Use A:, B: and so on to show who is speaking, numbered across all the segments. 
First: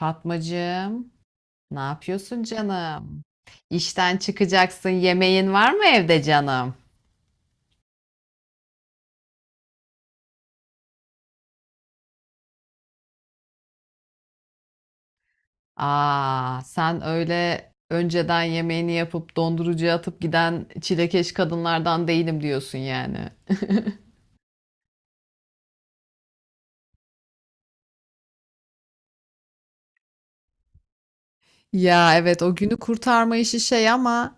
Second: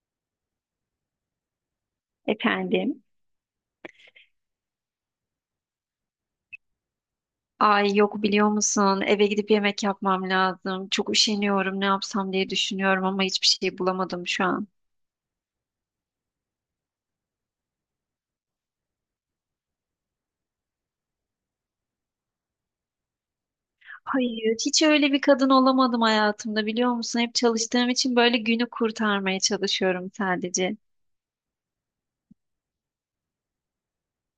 A: Fatmacığım, ne yapıyorsun
B: Efendim.
A: canım? İşten çıkacaksın, yemeğin var mı evde canım?
B: Ay yok biliyor musun? Eve gidip yemek yapmam lazım. Çok üşeniyorum. Ne yapsam diye düşünüyorum ama hiçbir şey bulamadım şu an.
A: Aa, sen öyle önceden yemeğini yapıp dondurucuya atıp giden çilekeş kadınlardan değilim diyorsun yani.
B: Hayır, hiç öyle bir kadın olamadım hayatımda biliyor musun? Hep çalıştığım için böyle günü kurtarmaya çalışıyorum sadece.
A: Ya evet o günü kurtarma işi şey ama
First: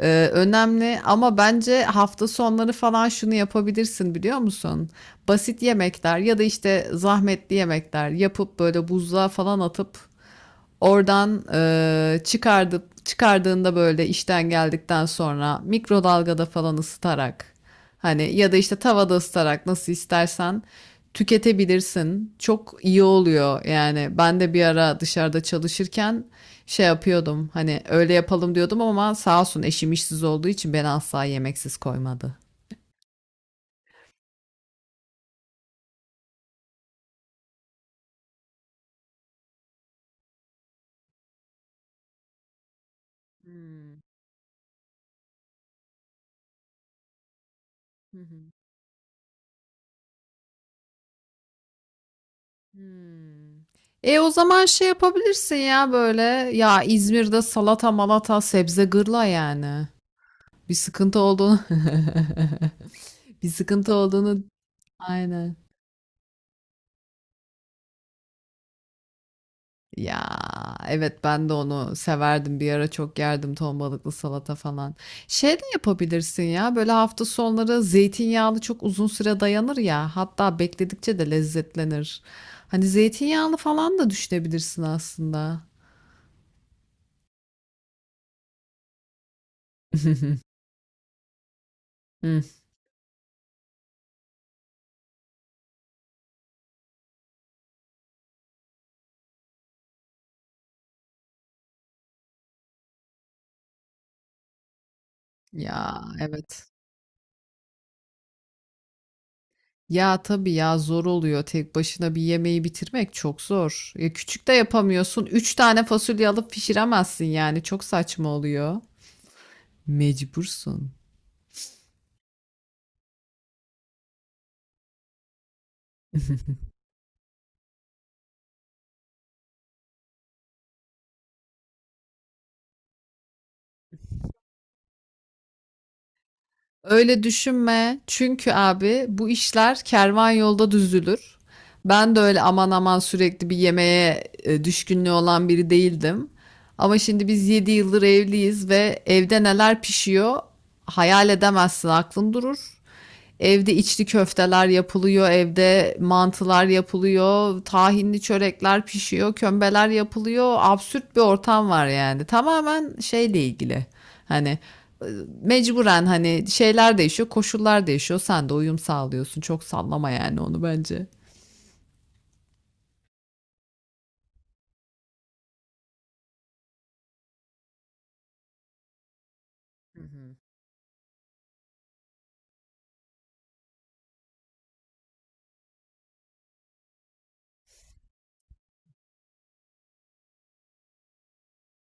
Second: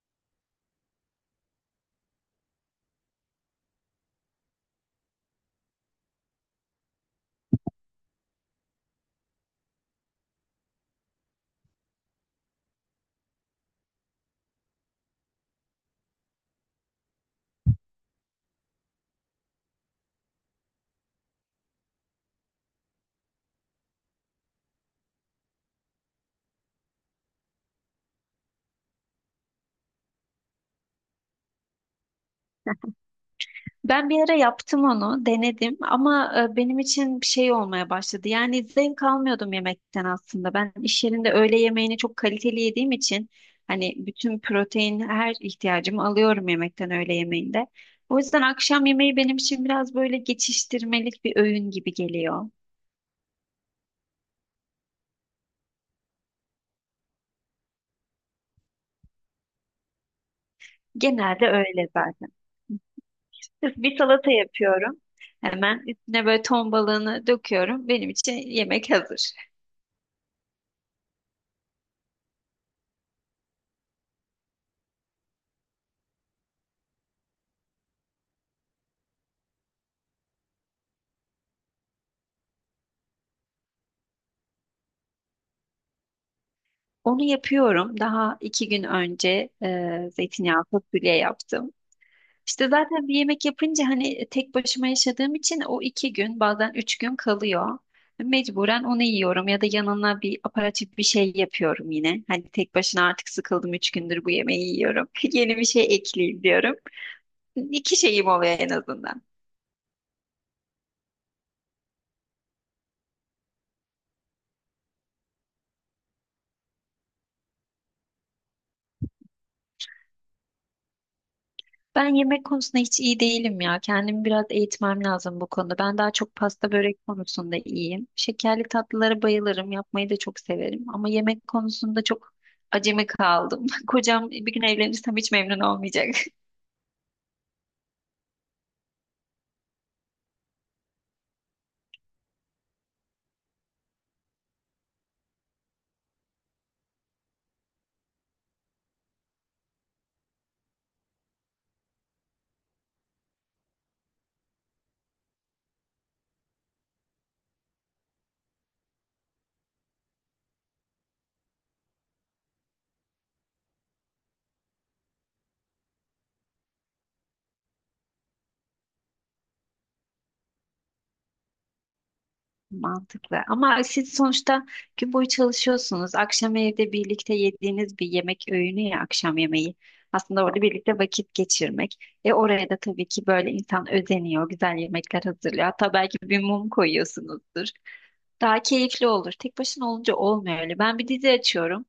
A: önemli ama bence hafta sonları falan şunu yapabilirsin biliyor musun? Basit yemekler ya da işte zahmetli yemekler yapıp böyle buzluğa falan atıp oradan çıkardıp çıkardığında böyle işten geldikten sonra mikrodalgada falan ısıtarak. Hani ya da işte tavada ısıtarak nasıl istersen tüketebilirsin. Çok iyi oluyor yani. Ben de bir ara dışarıda çalışırken şey yapıyordum. Hani öyle yapalım diyordum ama sağ olsun eşim işsiz olduğu için beni asla yemeksiz koymadı.
B: Ben bir ara yaptım onu, denedim ama benim için bir şey olmaya başladı. Yani zevk almıyordum yemekten aslında. Ben iş yerinde öğle yemeğini çok kaliteli yediğim için hani
A: Hmm,
B: bütün protein her ihtiyacımı alıyorum yemekten öğle yemeğinde. O
A: hı
B: yüzden
A: hı,
B: akşam yemeği benim için biraz böyle geçiştirmelik bir öğün gibi geliyor.
A: hmm. E o zaman şey yapabilirsin ya böyle ya İzmir'de salata malata sebze gırla yani. Bir sıkıntı
B: Genelde
A: olduğunu
B: öyle zaten.
A: bir
B: Sırf
A: sıkıntı
B: bir salata
A: olduğunu
B: yapıyorum.
A: aynen.
B: Hemen üstüne böyle ton balığını döküyorum. Benim için yemek hazır.
A: Ya evet ben de onu severdim bir ara çok yerdim ton balıklı salata falan. Şey de yapabilirsin ya böyle hafta sonları zeytinyağlı çok uzun süre dayanır ya hatta bekledikçe de lezzetlenir. Hani zeytinyağlı falan da düşünebilirsin aslında.
B: Onu yapıyorum. Daha iki gün önce zeytinyağlı fasulye yaptım.
A: Hı.
B: İşte zaten bir yemek yapınca hani tek başıma yaşadığım için o iki gün bazen üç gün kalıyor. Mecburen onu yiyorum ya da yanına bir aparatif bir şey yapıyorum yine. Hani tek başına artık sıkıldım üç gündür bu yemeği yiyorum. Yeni bir şey
A: Ya
B: ekleyeyim
A: evet.
B: diyorum. İki şeyim oluyor en azından.
A: Ya tabii ya zor oluyor tek başına bir yemeği bitirmek çok zor. Ya küçük de yapamıyorsun. Üç tane fasulye alıp pişiremezsin yani çok saçma oluyor. Mecbursun.
B: Ben yemek konusunda hiç iyi değilim ya. Kendimi biraz eğitmem lazım bu konuda. Ben daha çok pasta börek konusunda iyiyim. Şekerli tatlılara bayılırım. Yapmayı da çok severim. Ama yemek konusunda çok acemi kaldım. Kocam bir gün evlenirsem hiç memnun olmayacak.
A: Öyle düşünme. Çünkü abi bu işler kervan yolda düzülür. Ben de öyle aman aman sürekli bir yemeğe düşkünlüğü olan biri değildim. Ama şimdi biz 7 yıldır evliyiz ve evde neler pişiyor hayal edemezsin, aklın durur. Evde içli köfteler yapılıyor, evde mantılar yapılıyor, tahinli çörekler pişiyor, kömbeler yapılıyor. Absürt bir ortam var yani. Tamamen şeyle ilgili. Hani e, mecburen hani şeyler değişiyor, koşullar değişiyor. Sen de uyum sağlıyorsun. Çok sallama yani onu bence.
B: Mantıklı. Ama siz sonuçta gün boyu çalışıyorsunuz. Akşam evde birlikte yediğiniz bir yemek öğünü ya akşam yemeği.
A: Hı hı.
B: Aslında orada birlikte vakit geçirmek. E oraya da tabii ki böyle insan özeniyor, güzel yemekler hazırlıyor. Hatta belki bir mum koyuyorsunuzdur. Daha keyifli olur. Tek başına olunca olmuyor öyle. Ben bir dizi açıyorum.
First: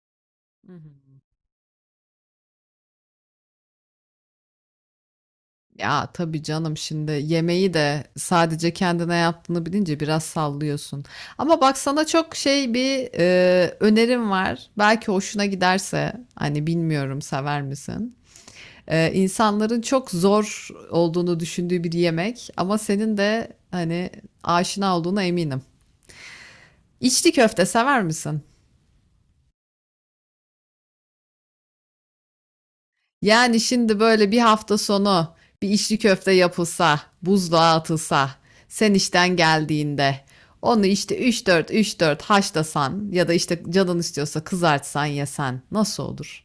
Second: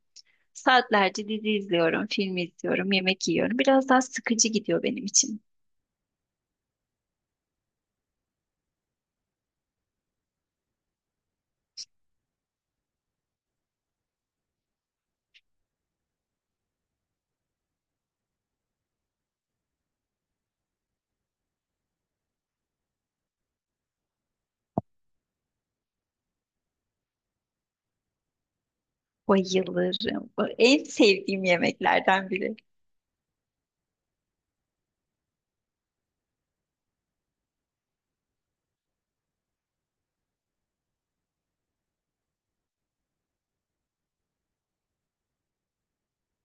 A: Hı hı.
B: Saatlerce dizi izliyorum, film izliyorum, yemek yiyorum. Biraz daha sıkıcı gidiyor benim için.
A: Ya tabii canım şimdi yemeği de sadece kendine yaptığını bilince biraz sallıyorsun. Ama bak sana çok şey bir önerim var. Belki hoşuna giderse hani bilmiyorum sever misin? İnsanların çok zor olduğunu düşündüğü bir yemek ama senin de hani aşina olduğuna eminim. İçli köfte sever misin?
B: Bayılırım. En sevdiğim yemeklerden biri.
A: Yani şimdi böyle bir hafta sonu bir içli köfte yapılsa, buzluğa atılsa, sen işten geldiğinde onu işte üç dört haşlasan ya da işte canın istiyorsa kızartsan yesen nasıl olur?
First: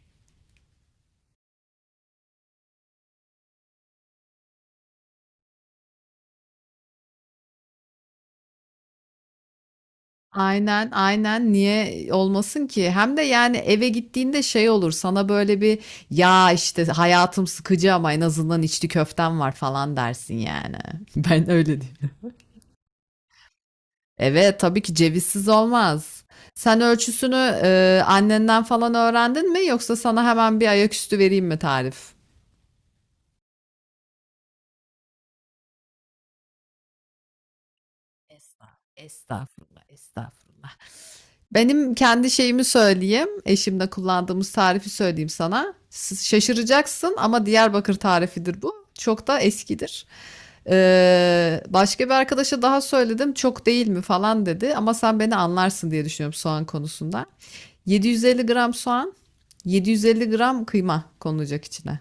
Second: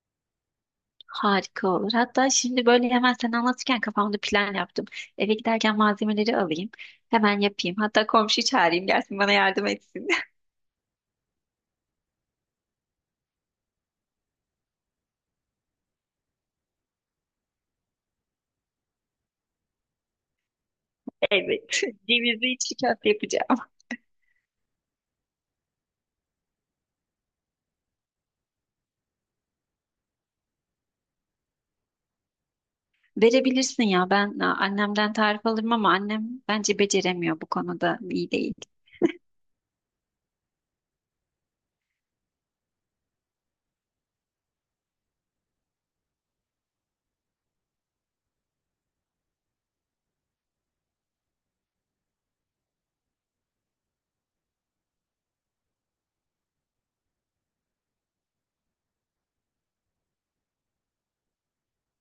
B: Harika olur. Hatta şimdi böyle hemen sen anlatırken kafamda plan yaptım. Eve giderken malzemeleri alayım. Hemen yapayım. Hatta komşuyu çağırayım gelsin bana yardım etsin.
A: Aynen, niye olmasın ki? Hem de yani eve gittiğinde şey olur sana böyle bir ya işte hayatım sıkıcı ama en azından içli köftem var falan dersin yani. Ben
B: Evet.
A: öyle diyeyim.
B: Cevizli içli köfte yapacağım.
A: Evet, tabii ki cevizsiz olmaz. Sen ölçüsünü, annenden falan öğrendin mi yoksa sana hemen bir ayaküstü vereyim mi tarif?
B: Verebilirsin ya. Ben annemden tarif alırım ama annem bence beceremiyor bu konuda. İyi değil.
A: Estağfurullah, estağfurullah. Benim kendi şeyimi söyleyeyim. Eşimle kullandığımız tarifi söyleyeyim sana. Şaşıracaksın ama Diyarbakır tarifidir bu. Çok da eskidir. Başka bir arkadaşa daha söyledim. Çok değil mi falan dedi. Ama sen beni anlarsın diye düşünüyorum soğan konusunda. 750 gram soğan, 750 gram kıyma konulacak içine.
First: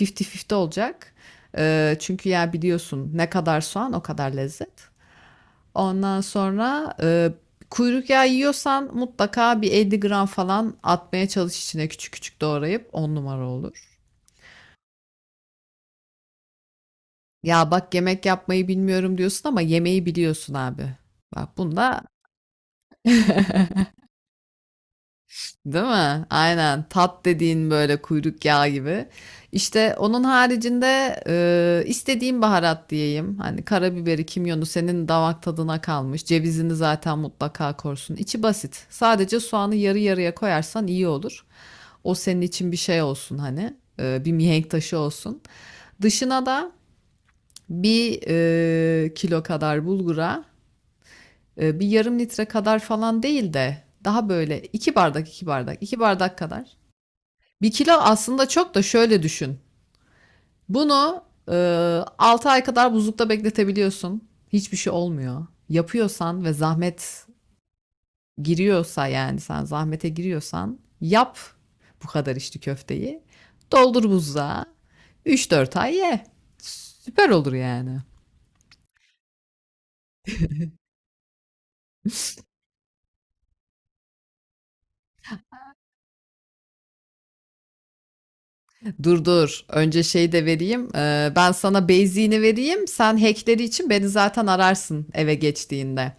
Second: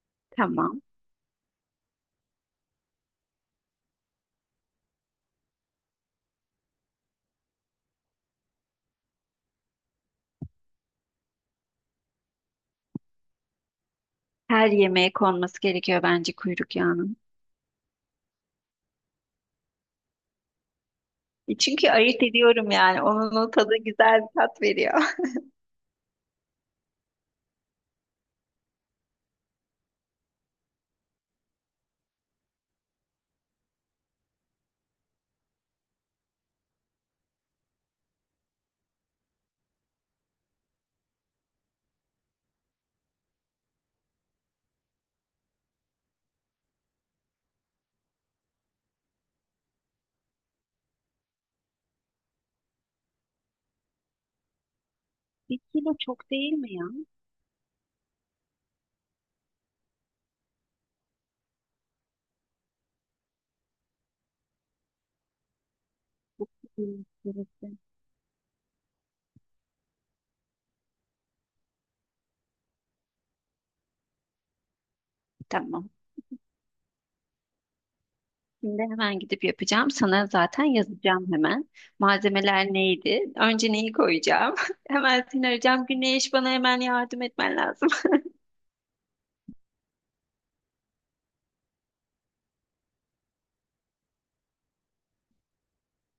A: 50-50
B: Tamam.
A: olacak. Çünkü ya biliyorsun ne kadar soğan o kadar lezzet. Ondan sonra kuyruk yağı yiyorsan mutlaka bir 50 gram falan atmaya çalış içine küçük küçük doğrayıp 10 numara olur.
B: Her yemeğe konması gerekiyor bence kuyruk yağının.
A: Ya bak yemek yapmayı bilmiyorum diyorsun ama yemeği biliyorsun abi. Bak
B: Çünkü
A: bunda
B: ayırt ediyorum yani. Onun o tadı güzel bir tat veriyor.
A: değil mi? Aynen tat dediğin böyle kuyruk yağı gibi. İşte onun haricinde istediğim baharat diyeyim. Hani karabiberi, kimyonu senin damak tadına kalmış. Cevizini zaten mutlaka korsun. İçi basit. Sadece soğanı yarı yarıya koyarsan iyi olur. O senin için bir şey olsun hani. Bir mihenk taşı olsun. Dışına da bir kilo kadar bulgura bir yarım litre kadar falan değil de daha böyle iki bardak iki
B: Bir
A: bardak
B: kilo
A: iki
B: çok
A: bardak
B: değil
A: kadar.
B: mi ya?
A: Bir kilo aslında çok da şöyle düşün. Bunu 6 ay kadar buzlukta bekletebiliyorsun. Hiçbir şey olmuyor. Yapıyorsan ve
B: Hı,
A: zahmet
B: birlikte.
A: giriyorsa yani sen zahmete giriyorsan yap bu kadar içli köfteyi. Doldur buzluğa. Üç dört
B: Tamam.
A: ay ye. Süper olur yani.
B: Şimdi hemen gidip yapacağım. Sana zaten yazacağım hemen. Malzemeler neydi? Önce neyi koyacağım? Hemen seni arayacağım. Güneş bana hemen yardım etmen lazım.
A: Dur dur. Önce şey de vereyim. Ben sana beyziğini vereyim. Sen hackleri için beni zaten ararsın eve geçtiğinde.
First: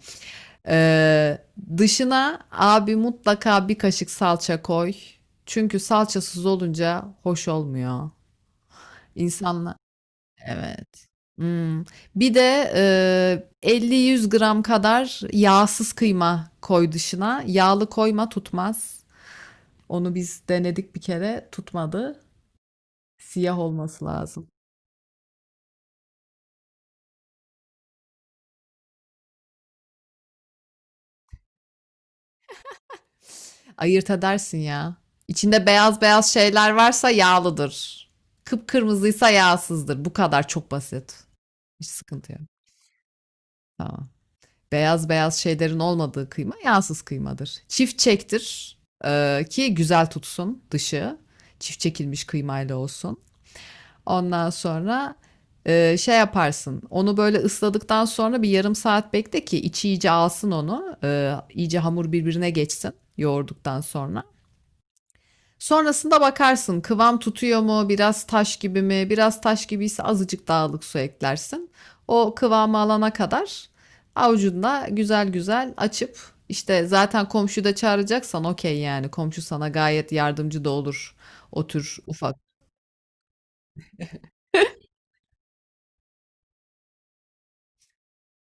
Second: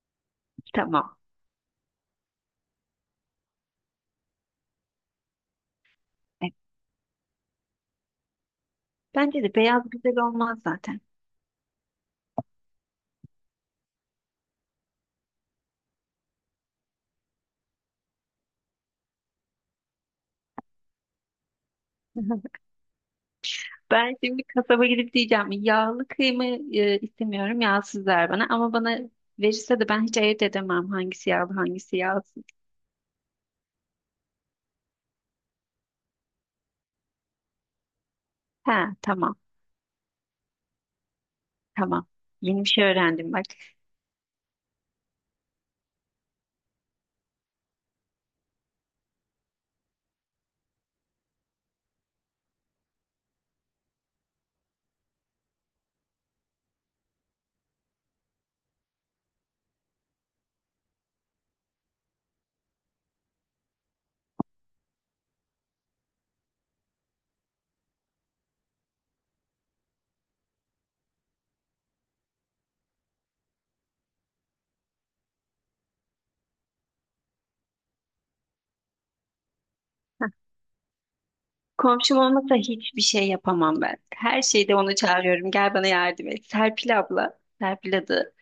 B: Tamam.
A: Ee, Dışına abi mutlaka bir kaşık salça koy. Çünkü salçasız
B: Evet.
A: olunca hoş olmuyor.
B: Bence de
A: İnsanlar
B: beyaz güzel olmaz zaten.
A: evet. Imm, Bir de, 50-100 gram kadar yağsız kıyma koy dışına. Yağlı koyma, tutmaz. Onu biz denedik bir kere, tutmadı. Siyah olması
B: Ben şimdi
A: lazım.
B: kasaba gidip diyeceğim yağlı kıyma istemiyorum yağsız ver bana ama bana verirse de ben hiç ayırt edemem hangisi yağlı hangisi yağsız.
A: Ayırt edersin ya. İçinde beyaz beyaz şeyler varsa yağlıdır.
B: He,
A: Kıpkırmızıysa
B: tamam,
A: yağsızdır. Bu kadar, çok basit. Hiç
B: tamam,
A: sıkıntı yok.
B: yeni bir şey öğrendim bak.
A: Tamam. Beyaz beyaz şeylerin olmadığı kıyma yağsız kıymadır. Çift çektir ki güzel tutsun dışı. Çift çekilmiş kıymayla olsun. Ondan sonra şey yaparsın. Onu böyle ısladıktan sonra bir yarım saat bekle ki içi iyice alsın onu. E, iyice hamur birbirine geçsin yoğurduktan sonra. Sonrasında bakarsın kıvam tutuyor mu, biraz taş gibi mi? Biraz taş gibiyse azıcık dağlık su eklersin. O kıvamı alana kadar avucunda güzel güzel açıp işte zaten komşuyu da çağıracaksan okey yani komşu sana gayet yardımcı da olur o tür
B: Komşum
A: ufak.
B: olmasa hiçbir şey yapamam ben. Her şeyde onu çağırıyorum. Gel bana yardım et. Serpil abla, Serpil adı.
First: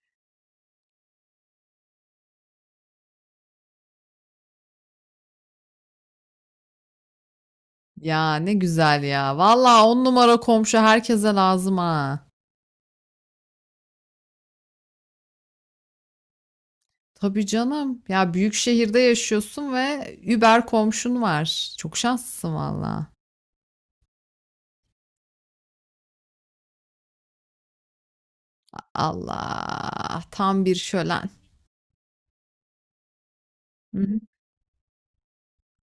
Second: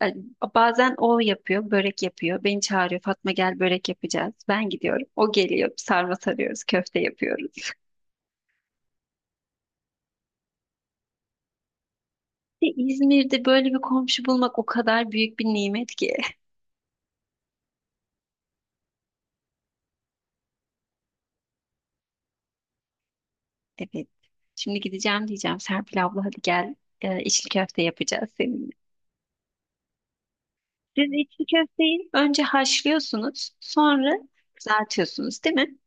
B: Yani bazen o yapıyor, börek yapıyor. Beni çağırıyor. Fatma gel börek yapacağız. Ben gidiyorum. O geliyor. Sarma sarıyoruz, köfte yapıyoruz.
A: Ya ne güzel ya. Valla on numara komşu herkese lazım ha.
B: İşte İzmir'de böyle bir komşu bulmak o kadar büyük bir nimet ki.
A: Tabii canım. Ya büyük şehirde yaşıyorsun ve über komşun var. Çok şanslısın valla.
B: Evet. Şimdi gideceğim diyeceğim. Serpil abla hadi gel. İçli köfte yapacağız seninle.
A: Allah, tam bir
B: Siz
A: şölen.
B: içli köfteyi önce haşlıyorsunuz,
A: Hı hı.
B: sonra kızartıyorsunuz, değil mi?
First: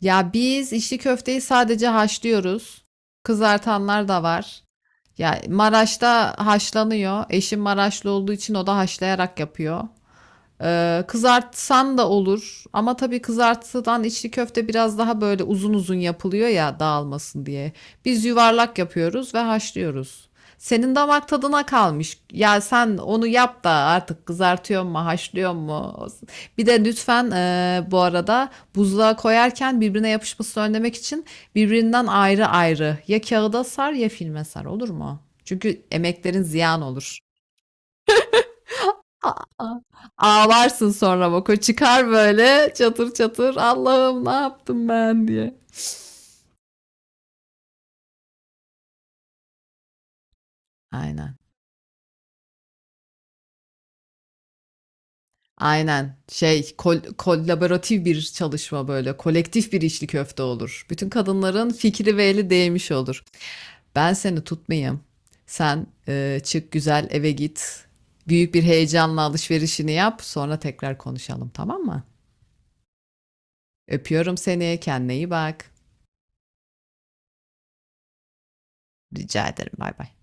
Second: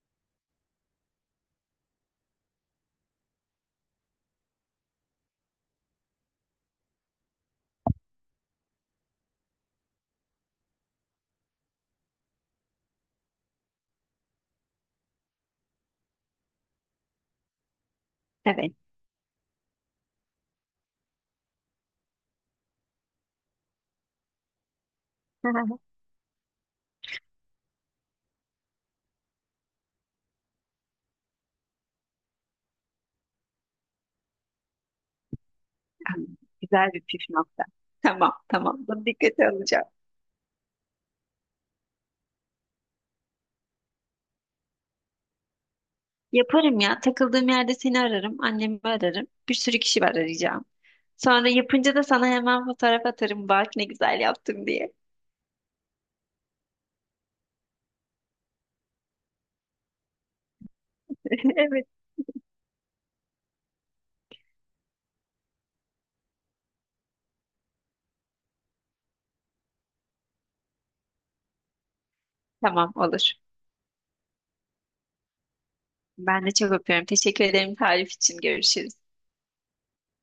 A: Ya biz içli köfteyi sadece haşlıyoruz. Kızartanlar da var. Ya Maraş'ta haşlanıyor. Eşim Maraşlı olduğu için o da haşlayarak yapıyor. Kızartsan da olur ama tabii kızartıdan içli köfte biraz daha böyle uzun uzun yapılıyor ya dağılmasın diye. Biz
B: Evet.
A: yuvarlak yapıyoruz ve haşlıyoruz. Senin damak tadına kalmış. Ya sen onu yap da artık kızartıyor mu, haşlıyor mu? Bir de lütfen bu arada buzluğa koyarken birbirine yapışmasını önlemek için birbirinden ayrı ayrı ya kağıda sar ya filme sar olur mu? Çünkü emeklerin ziyan
B: Güzel bir
A: olur.
B: püf nokta. Tamam, tamam. Bunu dikkate
A: Aa,
B: alacağım.
A: ağlarsın sonra bak o çıkar böyle çatır çatır Allah'ım ne yaptım ben diye.
B: Yaparım ya. Takıldığım yerde seni ararım. Annemi ararım. Bir sürü kişi var arayacağım.
A: Aynen.
B: Sonra yapınca da sana hemen fotoğraf atarım. Bak ne güzel yaptım diye.
A: Aynen. Şey kolaboratif bir çalışma böyle. Kolektif bir içli köfte olur. Bütün kadınların
B: Evet.
A: fikri ve eli değmiş olur. Ben seni tutmayayım. Sen çık güzel eve git. Büyük bir heyecanla alışverişini yap. Sonra tekrar konuşalım tamam mı?
B: Tamam olur.
A: Öpüyorum seni. Kendine iyi bak.
B: Ben de çok öpüyorum. Teşekkür ederim tarif için. Görüşürüz.
A: Rica ederim. Bay bay.